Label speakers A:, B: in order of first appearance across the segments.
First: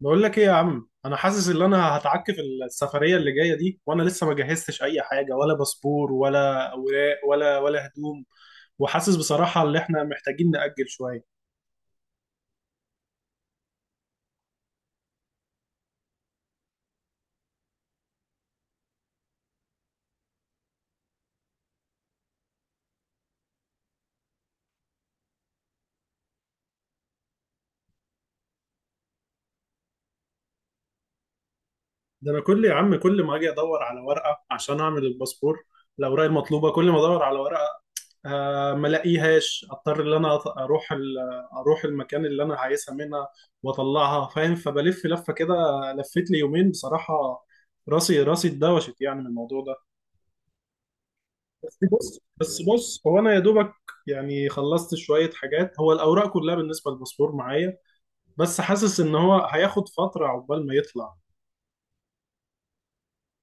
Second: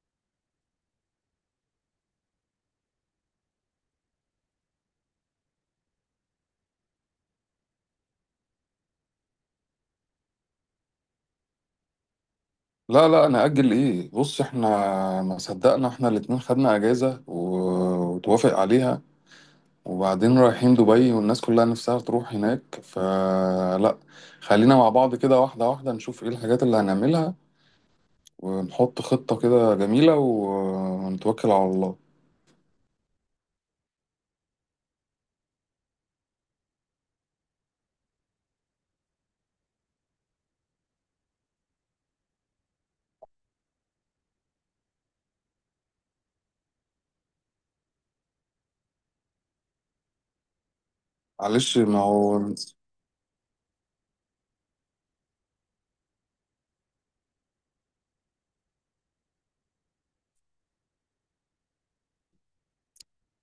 A: بقول لك ايه يا عم، انا حاسس ان انا هتعكف السفريه اللي جايه دي، وانا لسه ما جهزتش اي حاجه، ولا باسبور ولا اوراق ولا هدوم. وحاسس بصراحه ان احنا محتاجين نأجل شويه.
B: لا لا، انا اجل ايه؟ بص، احنا ما صدقنا احنا الاتنين خدنا اجازة و- وتوافق عليها، وبعدين رايحين دبي والناس كلها نفسها تروح هناك. فلا، خلينا مع بعض كده واحدة واحدة نشوف ايه الحاجات اللي هنعملها، ونحط خطة كده جميلة و- ونتوكل على الله.
A: ده انا يا عم، كل ما اجي ادور على ورقه عشان اعمل الباسبور، الاوراق المطلوبه، كل ما ادور على ورقه ما الاقيهاش، اضطر ان انا اروح المكان اللي انا عايزها منها واطلعها، فاهم؟ فبلف لفه كده، لفت لي يومين بصراحه. راسي اتدوشت يعني من الموضوع ده.
B: معلش،
A: بس
B: ما
A: بص
B: هو
A: بس بص هو انا يا دوبك يعني خلصت شويه حاجات، هو الاوراق كلها بالنسبه للباسبور معايا، بس حاسس ان هو هياخد فتره عقبال ما يطلع.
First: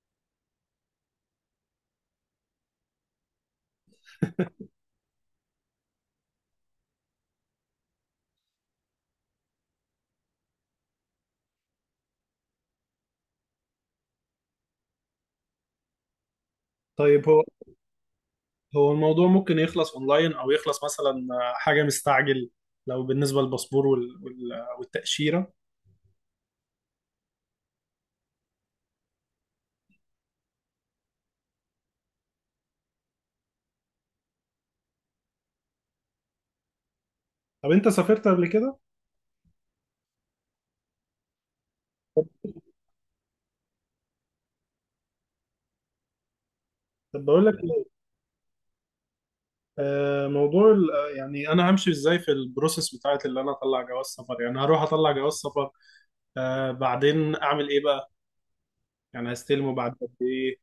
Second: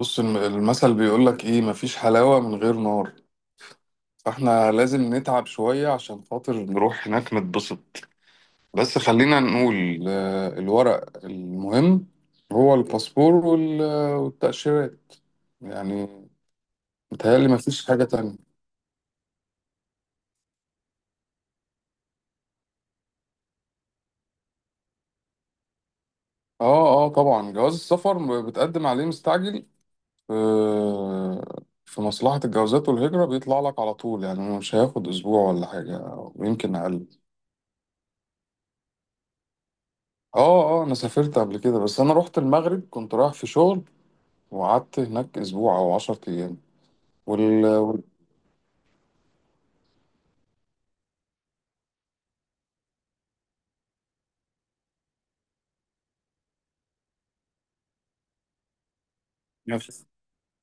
B: بص المثل بيقولك ايه، مفيش حلاوة من غير نار. فاحنا لازم نتعب شوية عشان خاطر نروح هناك نتبسط. بس خلينا نقول الورق المهم هو الباسبور وال- والتأشيرات يعني.
A: طيب هو
B: متهيألي مفيش حاجة تانية.
A: هو الموضوع ممكن يخلص اونلاين او يخلص مثلا حاجه مستعجل، لو بالنسبه للباسبور والتاشيره؟
B: اه اه، طبعا جواز السفر بتقدم عليه مستعجل. في مصلحة الجوازات والهجرة بيطلع لك على طول، يعني مش هياخد أسبوع ولا حاجة، ويمكن أقل.
A: طب انت سافرت قبل كده؟
B: اه اه، أنا سافرت قبل كده، بس أنا رحت المغرب كنت رايح في شغل، وقعدت هناك أسبوع أو عشرة أيام.
A: طب بقول لك
B: وال...
A: إيه، موضوع يعني انا همشي ازاي في البروسيس بتاعت اللي انا اطلع جواز سفر؟ يعني هروح اطلع جواز سفر، بعدين اعمل ايه بقى؟ يعني هستلمه
B: وال...
A: بعد قد ايه؟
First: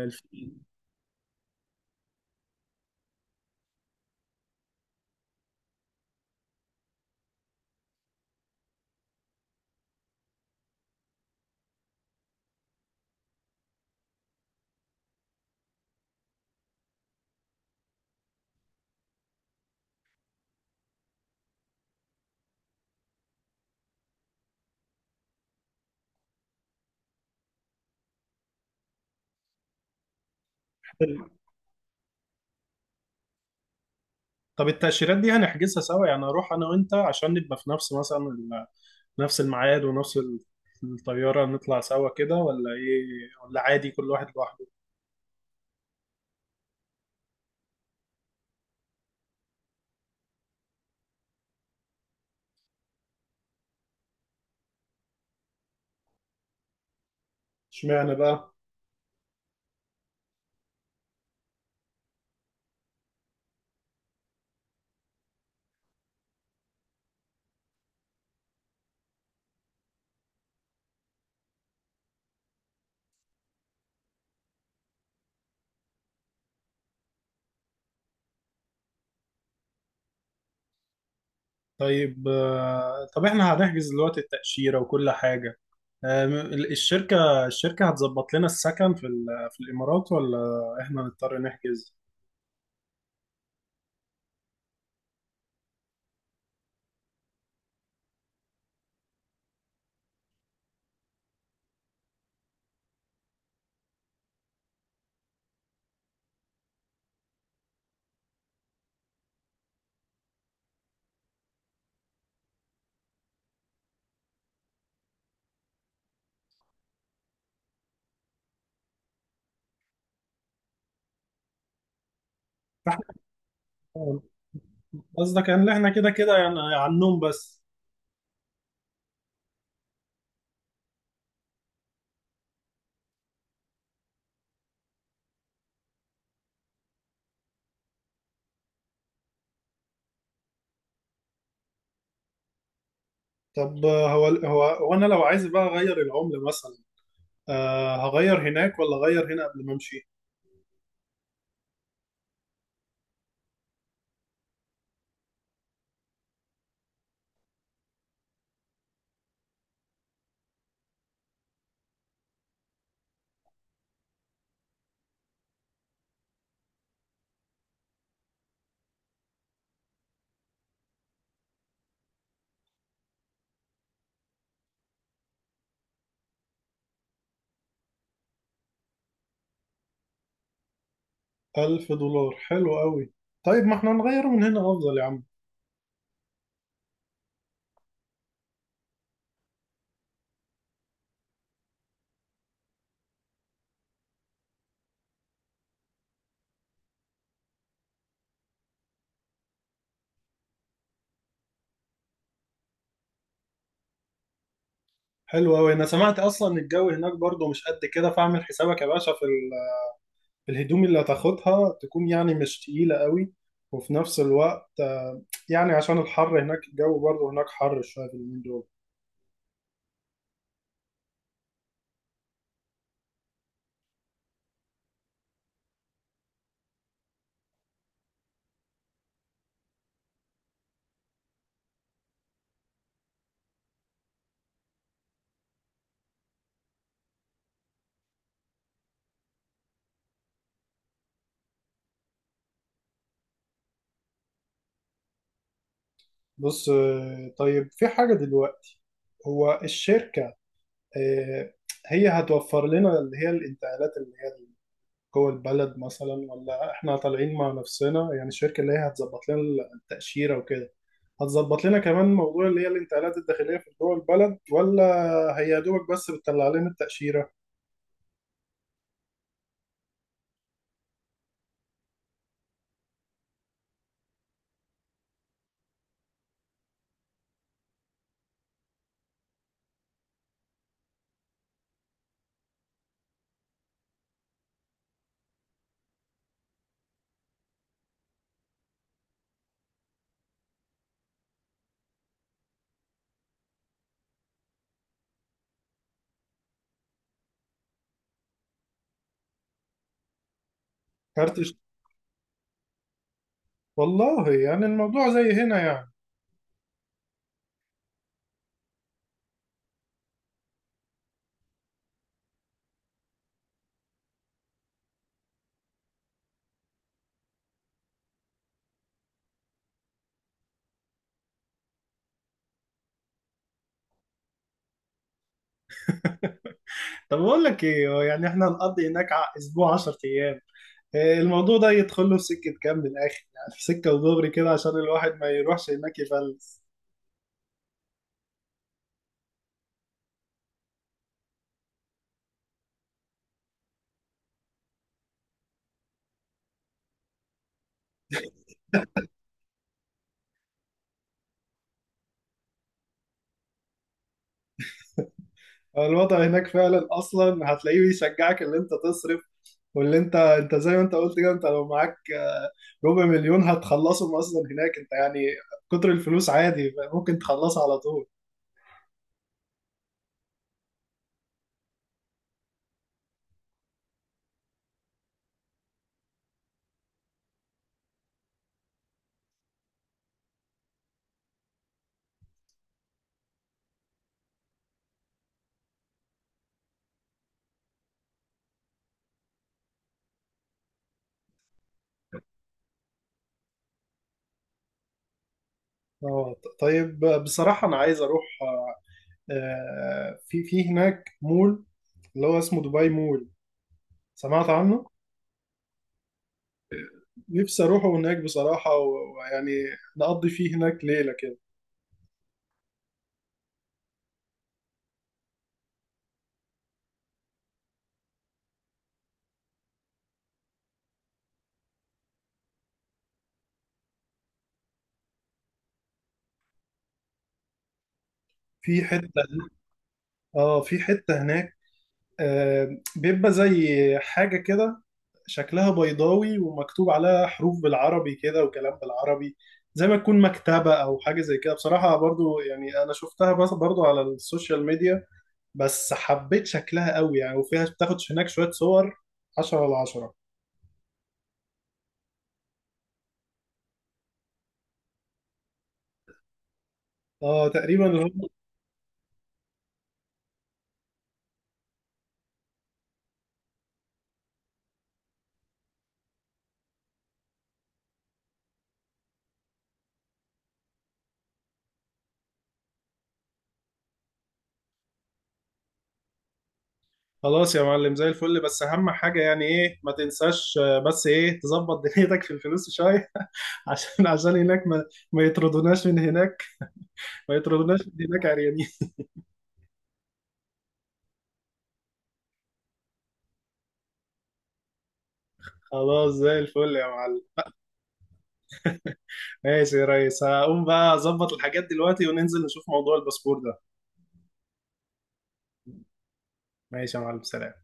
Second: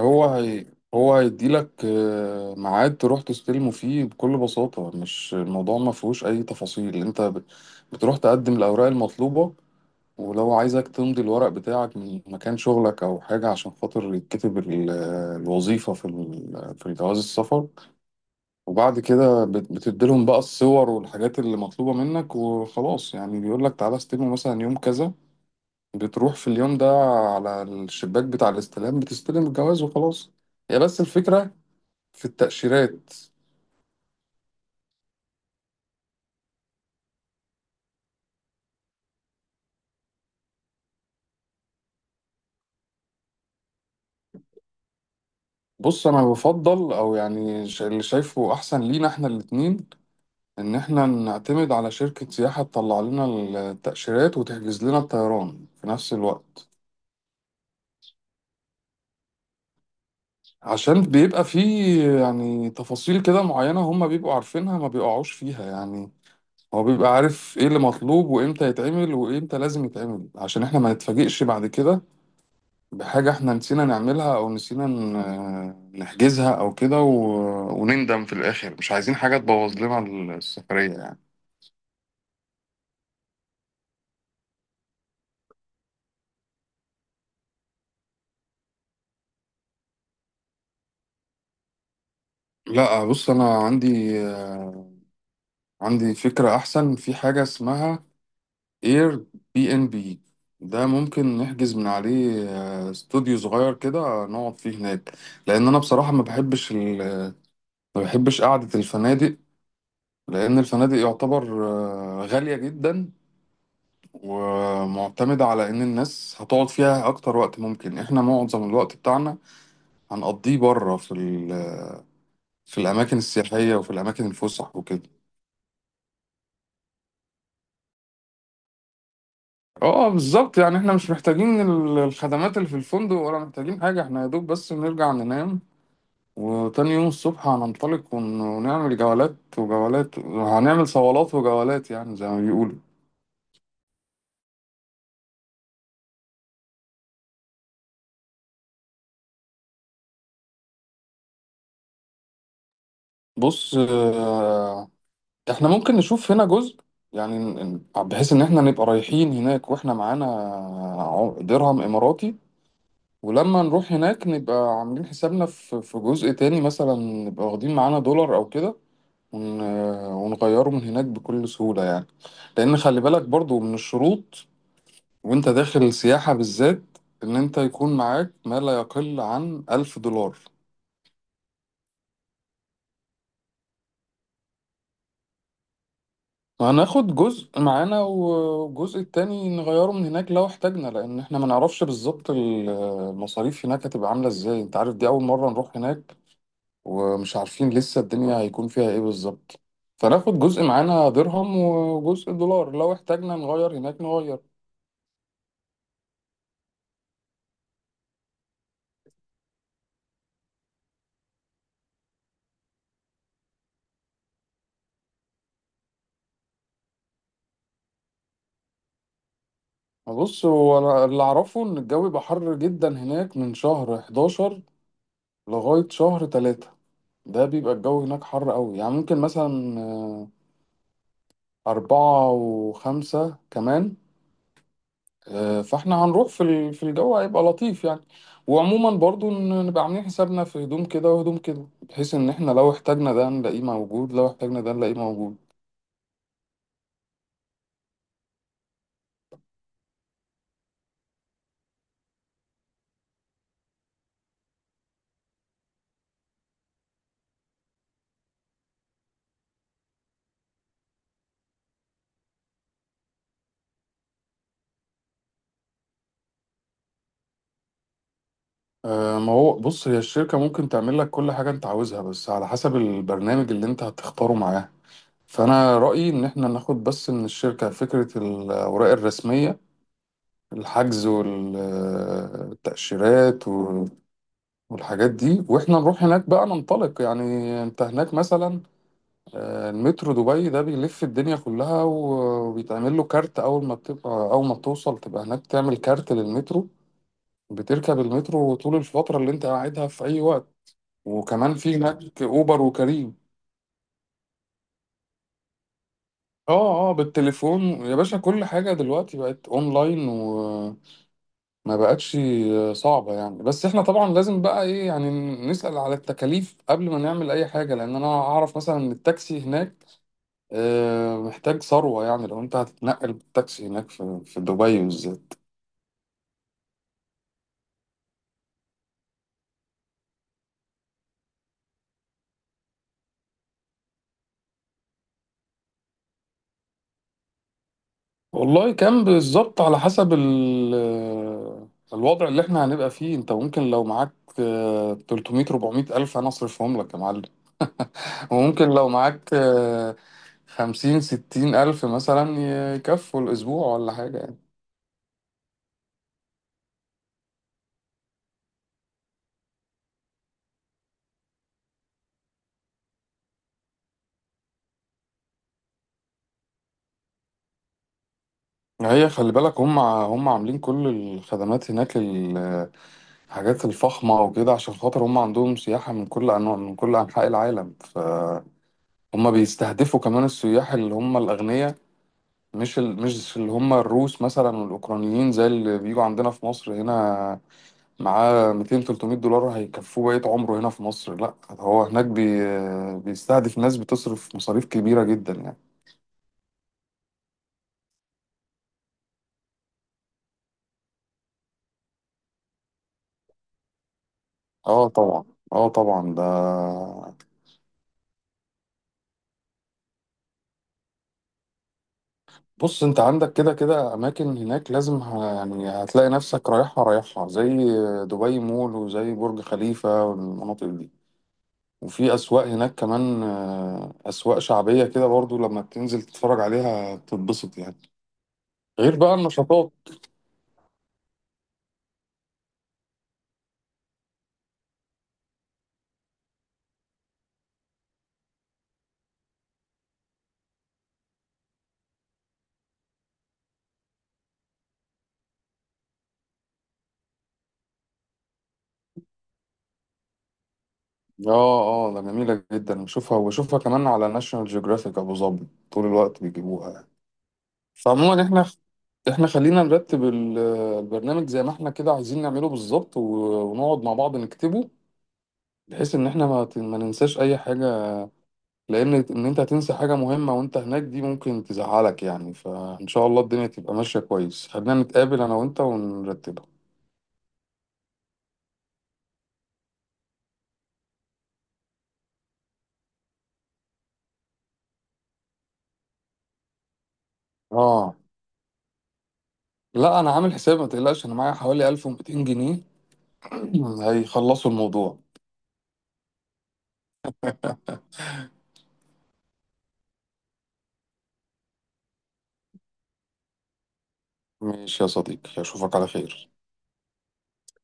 B: هو هي هو هيديلك ميعاد تروح تستلمه فيه بكل بساطة. مش الموضوع ما فيهوش أي تفاصيل، أنت بتروح تقدم الأوراق المطلوبة، ولو عايزك تمضي الورق بتاعك من مكان شغلك أو حاجة عشان خاطر يتكتب الوظيفة في في جواز السفر، وبعد كده بتديلهم بقى الصور والحاجات اللي مطلوبة منك، وخلاص يعني. بيقولك تعالى استلمه مثلا يوم كذا، بتروح في اليوم ده على الشباك بتاع الاستلام بتستلم الجواز وخلاص. هي بس الفكرة في التأشيرات.
A: طب التأشيرات دي يعني هنحجزها سوا؟ يعني اروح انا وانت عشان نبقى في نفس مثلا نفس الميعاد، ونفس الطيارة، نطلع سوا كده ولا ايه؟ ولا عادي كل واحد لوحده؟
B: بص انا بفضل او يعني، اللي شايفه احسن لينا احنا الاتنين، ان احنا نعتمد على شركة سياحة تطلع لنا التأشيرات وتحجز لنا الطيران في نفس الوقت.
A: اشمعنى بقى؟
B: عشان بيبقى فيه يعني تفاصيل كده معينة هم بيبقوا عارفينها، ما بيقعوش فيها يعني. هو بيبقى عارف ايه اللي مطلوب وامتى يتعمل وامتى لازم يتعمل، عشان احنا ما نتفاجئش بعد كده بحاجة احنا نسينا نعملها، او نسينا نحجزها او كده ونندم في الاخر. مش عايزين حاجة تبوظ لنا السفرية يعني.
A: طيب، طب احنا هنحجز دلوقتي التأشيرة وكل حاجة. آه، م- الشركة هتظبط لنا السكن في الإمارات، ولا احنا نضطر نحجز؟
B: لا، بص انا عندي فكرة احسن في حاجة اسمها اير بي ان بي. ده ممكن نحجز من عليه استوديو صغير كده نقعد فيه هناك، لان انا بصراحة ما بحبش قعدة الفنادق. لان الفنادق يعتبر غالية جدا، ومعتمدة على إن الناس هتقعد فيها أكتر وقت ممكن. إحنا معظم الوقت بتاعنا هنقضيه بره في في
A: فاحنا،
B: الأماكن السياحية وفي الأماكن الفسح وكده.
A: قصدك ان احنا كده كده يعني على النوم بس؟
B: اه بالظبط، يعني احنا مش محتاجين الخدمات اللي في الفندق، ولا محتاجين حاجة. احنا يا دوب بس نرجع ننام، وتاني يوم الصبح هننطلق ونعمل جولات وجولات. هنعمل صولات وجولات يعني زي ما بيقولوا.
A: طب، هو انا لو عايز بقى اغير العملة مثلا، هغير هناك ولا أغير هنا قبل ما أمشي؟
B: بص احنا ممكن نشوف هنا جزء، يعني بحيث ان احنا نبقى رايحين هناك واحنا معانا درهم اماراتي. ولما نروح هناك نبقى عاملين حسابنا في جزء تاني، مثلا نبقى واخدين معانا دولار او كده ون- ونغيره من هناك بكل سهولة يعني. لان خلي بالك برضو من الشروط، وانت داخل السياحة بالذات، ان انت يكون معاك ما لا يقل عن ألف دولار.
A: 1000 دولار حلو أوي. طيب ما احنا نغيره من هنا أفضل يا عم.
B: هناخد جزء معانا، والجزء التاني نغيره من هناك لو احتاجنا، لأن احنا ما نعرفش بالظبط المصاريف هناك هتبقى عاملة ازاي. انت عارف دي أول مرة نروح هناك، ومش عارفين لسه الدنيا هيكون فيها ايه بالظبط. فناخد جزء معانا درهم وجزء دولار، لو احتاجنا نغير هناك نغير.
A: حلو أوي. أنا سمعت أصلا إن الجو هناك برضو مش قد كده، فاعمل حسابك يا باشا في الهدوم اللي هتاخدها تكون يعني مش تقيلة أوي، وفي نفس الوقت يعني عشان الحر هناك، الجو برضو هناك حر شوية في اليومين دول.
B: بص، هو أنا اللي أعرفه إن الجو بيبقى حر جدا هناك من شهر 11 لغاية شهر 3. ده بيبقى الجو هناك حر قوي، يعني ممكن مثلا أربعة وخمسة كمان. فاحنا هنروح في في الجو هيبقى لطيف يعني. وعموما برضو نبقى عاملين حسابنا في هدوم كده وهدوم كده، بحيث ان احنا لو احتاجنا ده نلاقيه موجود، لو احتاجنا ده نلاقيه موجود.
A: بص، طيب في حاجة دلوقتي، هو الشركة آه، هي هتوفر لنا اللي هي الانتقالات اللي جوه البلد مثلا، ولا احنا طالعين مع نفسنا؟ يعني الشركة اللي هي هتظبط لنا التأشيرة وكده، هتظبط لنا كمان موضوع اللي هي الانتقالات الداخلية في جوه البلد، ولا هي يا دوبك بس بتطلع لنا التأشيرة؟
B: ما هو بص هي الشركة ممكن تعمل لك كل حاجة انت عاوزها، بس على حسب البرنامج اللي انت هتختاره معاه. فانا رأيي ان احنا ناخد بس من الشركة فكرة الاوراق الرسمية، الحجز والتأشيرات والحاجات دي، واحنا نروح هناك بقى ننطلق يعني. انت هناك مثلا المترو دبي ده بيلف الدنيا كلها، و- وبيتعمل له كارت. أول ما بتوصل تبقى هناك تعمل كارت للمترو، بتركب المترو طول الفترة اللي أنت قاعدها في أي وقت.
A: كارت
B: وكمان
A: الش-
B: في هناك أوبر وكريم.
A: والله يعني الموضوع زي هنا يعني.
B: اه اه، بالتليفون يا باشا كل حاجة دلوقتي بقت اونلاين، وما بقتش صعبة يعني. بس احنا طبعا لازم بقى ايه يعني نسأل على التكاليف قبل ما نعمل اي حاجة، لان انا اعرف مثلا ان التاكسي هناك محتاج ثروة، يعني لو أنت هتتنقل بالتاكسي هناك في دبي بالذات.
A: طب بقول لك ايه، هو يعني احنا هنقضي هناك اسبوع 10 ايام، إيه الموضوع ده يدخل له في سكة كام من الآخر؟ يعني في سكة ودغري كده عشان الواحد ما يروحش هناك يفلس.
B: والله كان بالظبط على حسب الوضع اللي احنا هنبقى فيه. أنت ممكن لو معاك 300 400 ألف أنا أصرفهم لك يا معلم، وممكن لو معاك 50 60 ألف مثلا يكفوا الأسبوع ولا حاجة يعني.
A: الوضع هناك فعلا أصلا هتلاقيه بيشجعك إن أنت تصرف، واللي انت زي ما انت قلت كده، انت لو معاك ربع مليون هتخلصهم اصلا هناك انت يعني. كتر الفلوس عادي ممكن تخلصها على طول.
B: هي خلي بالك، هم عاملين كل الخدمات هناك الحاجات الفخمة وكده، عشان خاطر هم عندهم سياحة من كل أنواع، من كل أنحاء العالم. ف هما بيستهدفوا كمان السياح اللي هم الأغنياء، مش اللي هم الروس مثلا والأوكرانيين زي اللي بيجوا عندنا في مصر هنا، معاه 200 300 دولار هيكفوه بقية عمره هنا في مصر. لا، هو هناك بيستهدف ناس بتصرف مصاريف كبيرة جدا يعني.
A: طيب بصراحة انا عايز اروح، في هناك مول اللي هو اسمه دبي مول، سمعت عنه؟
B: اه طبعا، اه طبعا ده.
A: نفسي اروحه هناك بصراحة، ويعني نقضي فيه هناك ليلة كده.
B: بص انت عندك كده كده اماكن هناك لازم يعني هتلاقي نفسك رايحها رايحها زي دبي مول وزي برج خليفة والمناطق دي. وفي أسواق هناك كمان أسواق شعبية كده برضو، لما بتنزل تتفرج عليها بتتبسط يعني.
A: في
B: غير بقى
A: حتة،
B: النشاطات.
A: اه في حتة هناك بيبقى زي حاجة كده شكلها بيضاوي ومكتوب عليها حروف بالعربي كده وكلام بالعربي، زي ما تكون مكتبة أو حاجة زي كده بصراحة، برضو يعني أنا شفتها بس برضو على السوشيال ميديا، بس حبيت شكلها قوي يعني، وفيها بتاخد هناك شوية صور 10/10.
B: اه اه، ده جميلة جدا، بشوفها وبشوفها كمان على ناشونال جيوغرافيك أبو ظبي طول الوقت بيجيبوها يعني.
A: اه تقريبا اللي
B: فعموما
A: هو.
B: احنا خلينا نرتب البرنامج زي ما احنا كده عايزين نعمله بالظبط، و- ونقعد مع بعض نكتبه، بحيث ان احنا ما ننساش اي حاجة، لان ان انت هتنسى حاجه مهمه وانت هناك دي ممكن تزعلك يعني. فان شاء الله الدنيا تبقى ماشيه كويس. خلينا نتقابل انا وانت ونرتبها.
A: خلاص يا معلم زي الفل. بس أهم حاجة يعني إيه؟ ما تنساش، بس إيه، تظبط دنيتك في الفلوس شوية عشان هناك ما يطردوناش من هناك ما يطردوناش
B: اه،
A: من هناك عريانين.
B: لا انا عامل حساب ما تقلقش، انا معايا حوالي 1200 جنيه هيخلصوا الموضوع.
A: خلاص زي الفل يا معلم. ماشي يا ريس، هقوم بقى اظبط الحاجات دلوقتي وننزل نشوف موضوع الباسبور ده.
B: ماشي يا صديقي، اشوفك على خير.
A: ماشي يا معلم، سلام.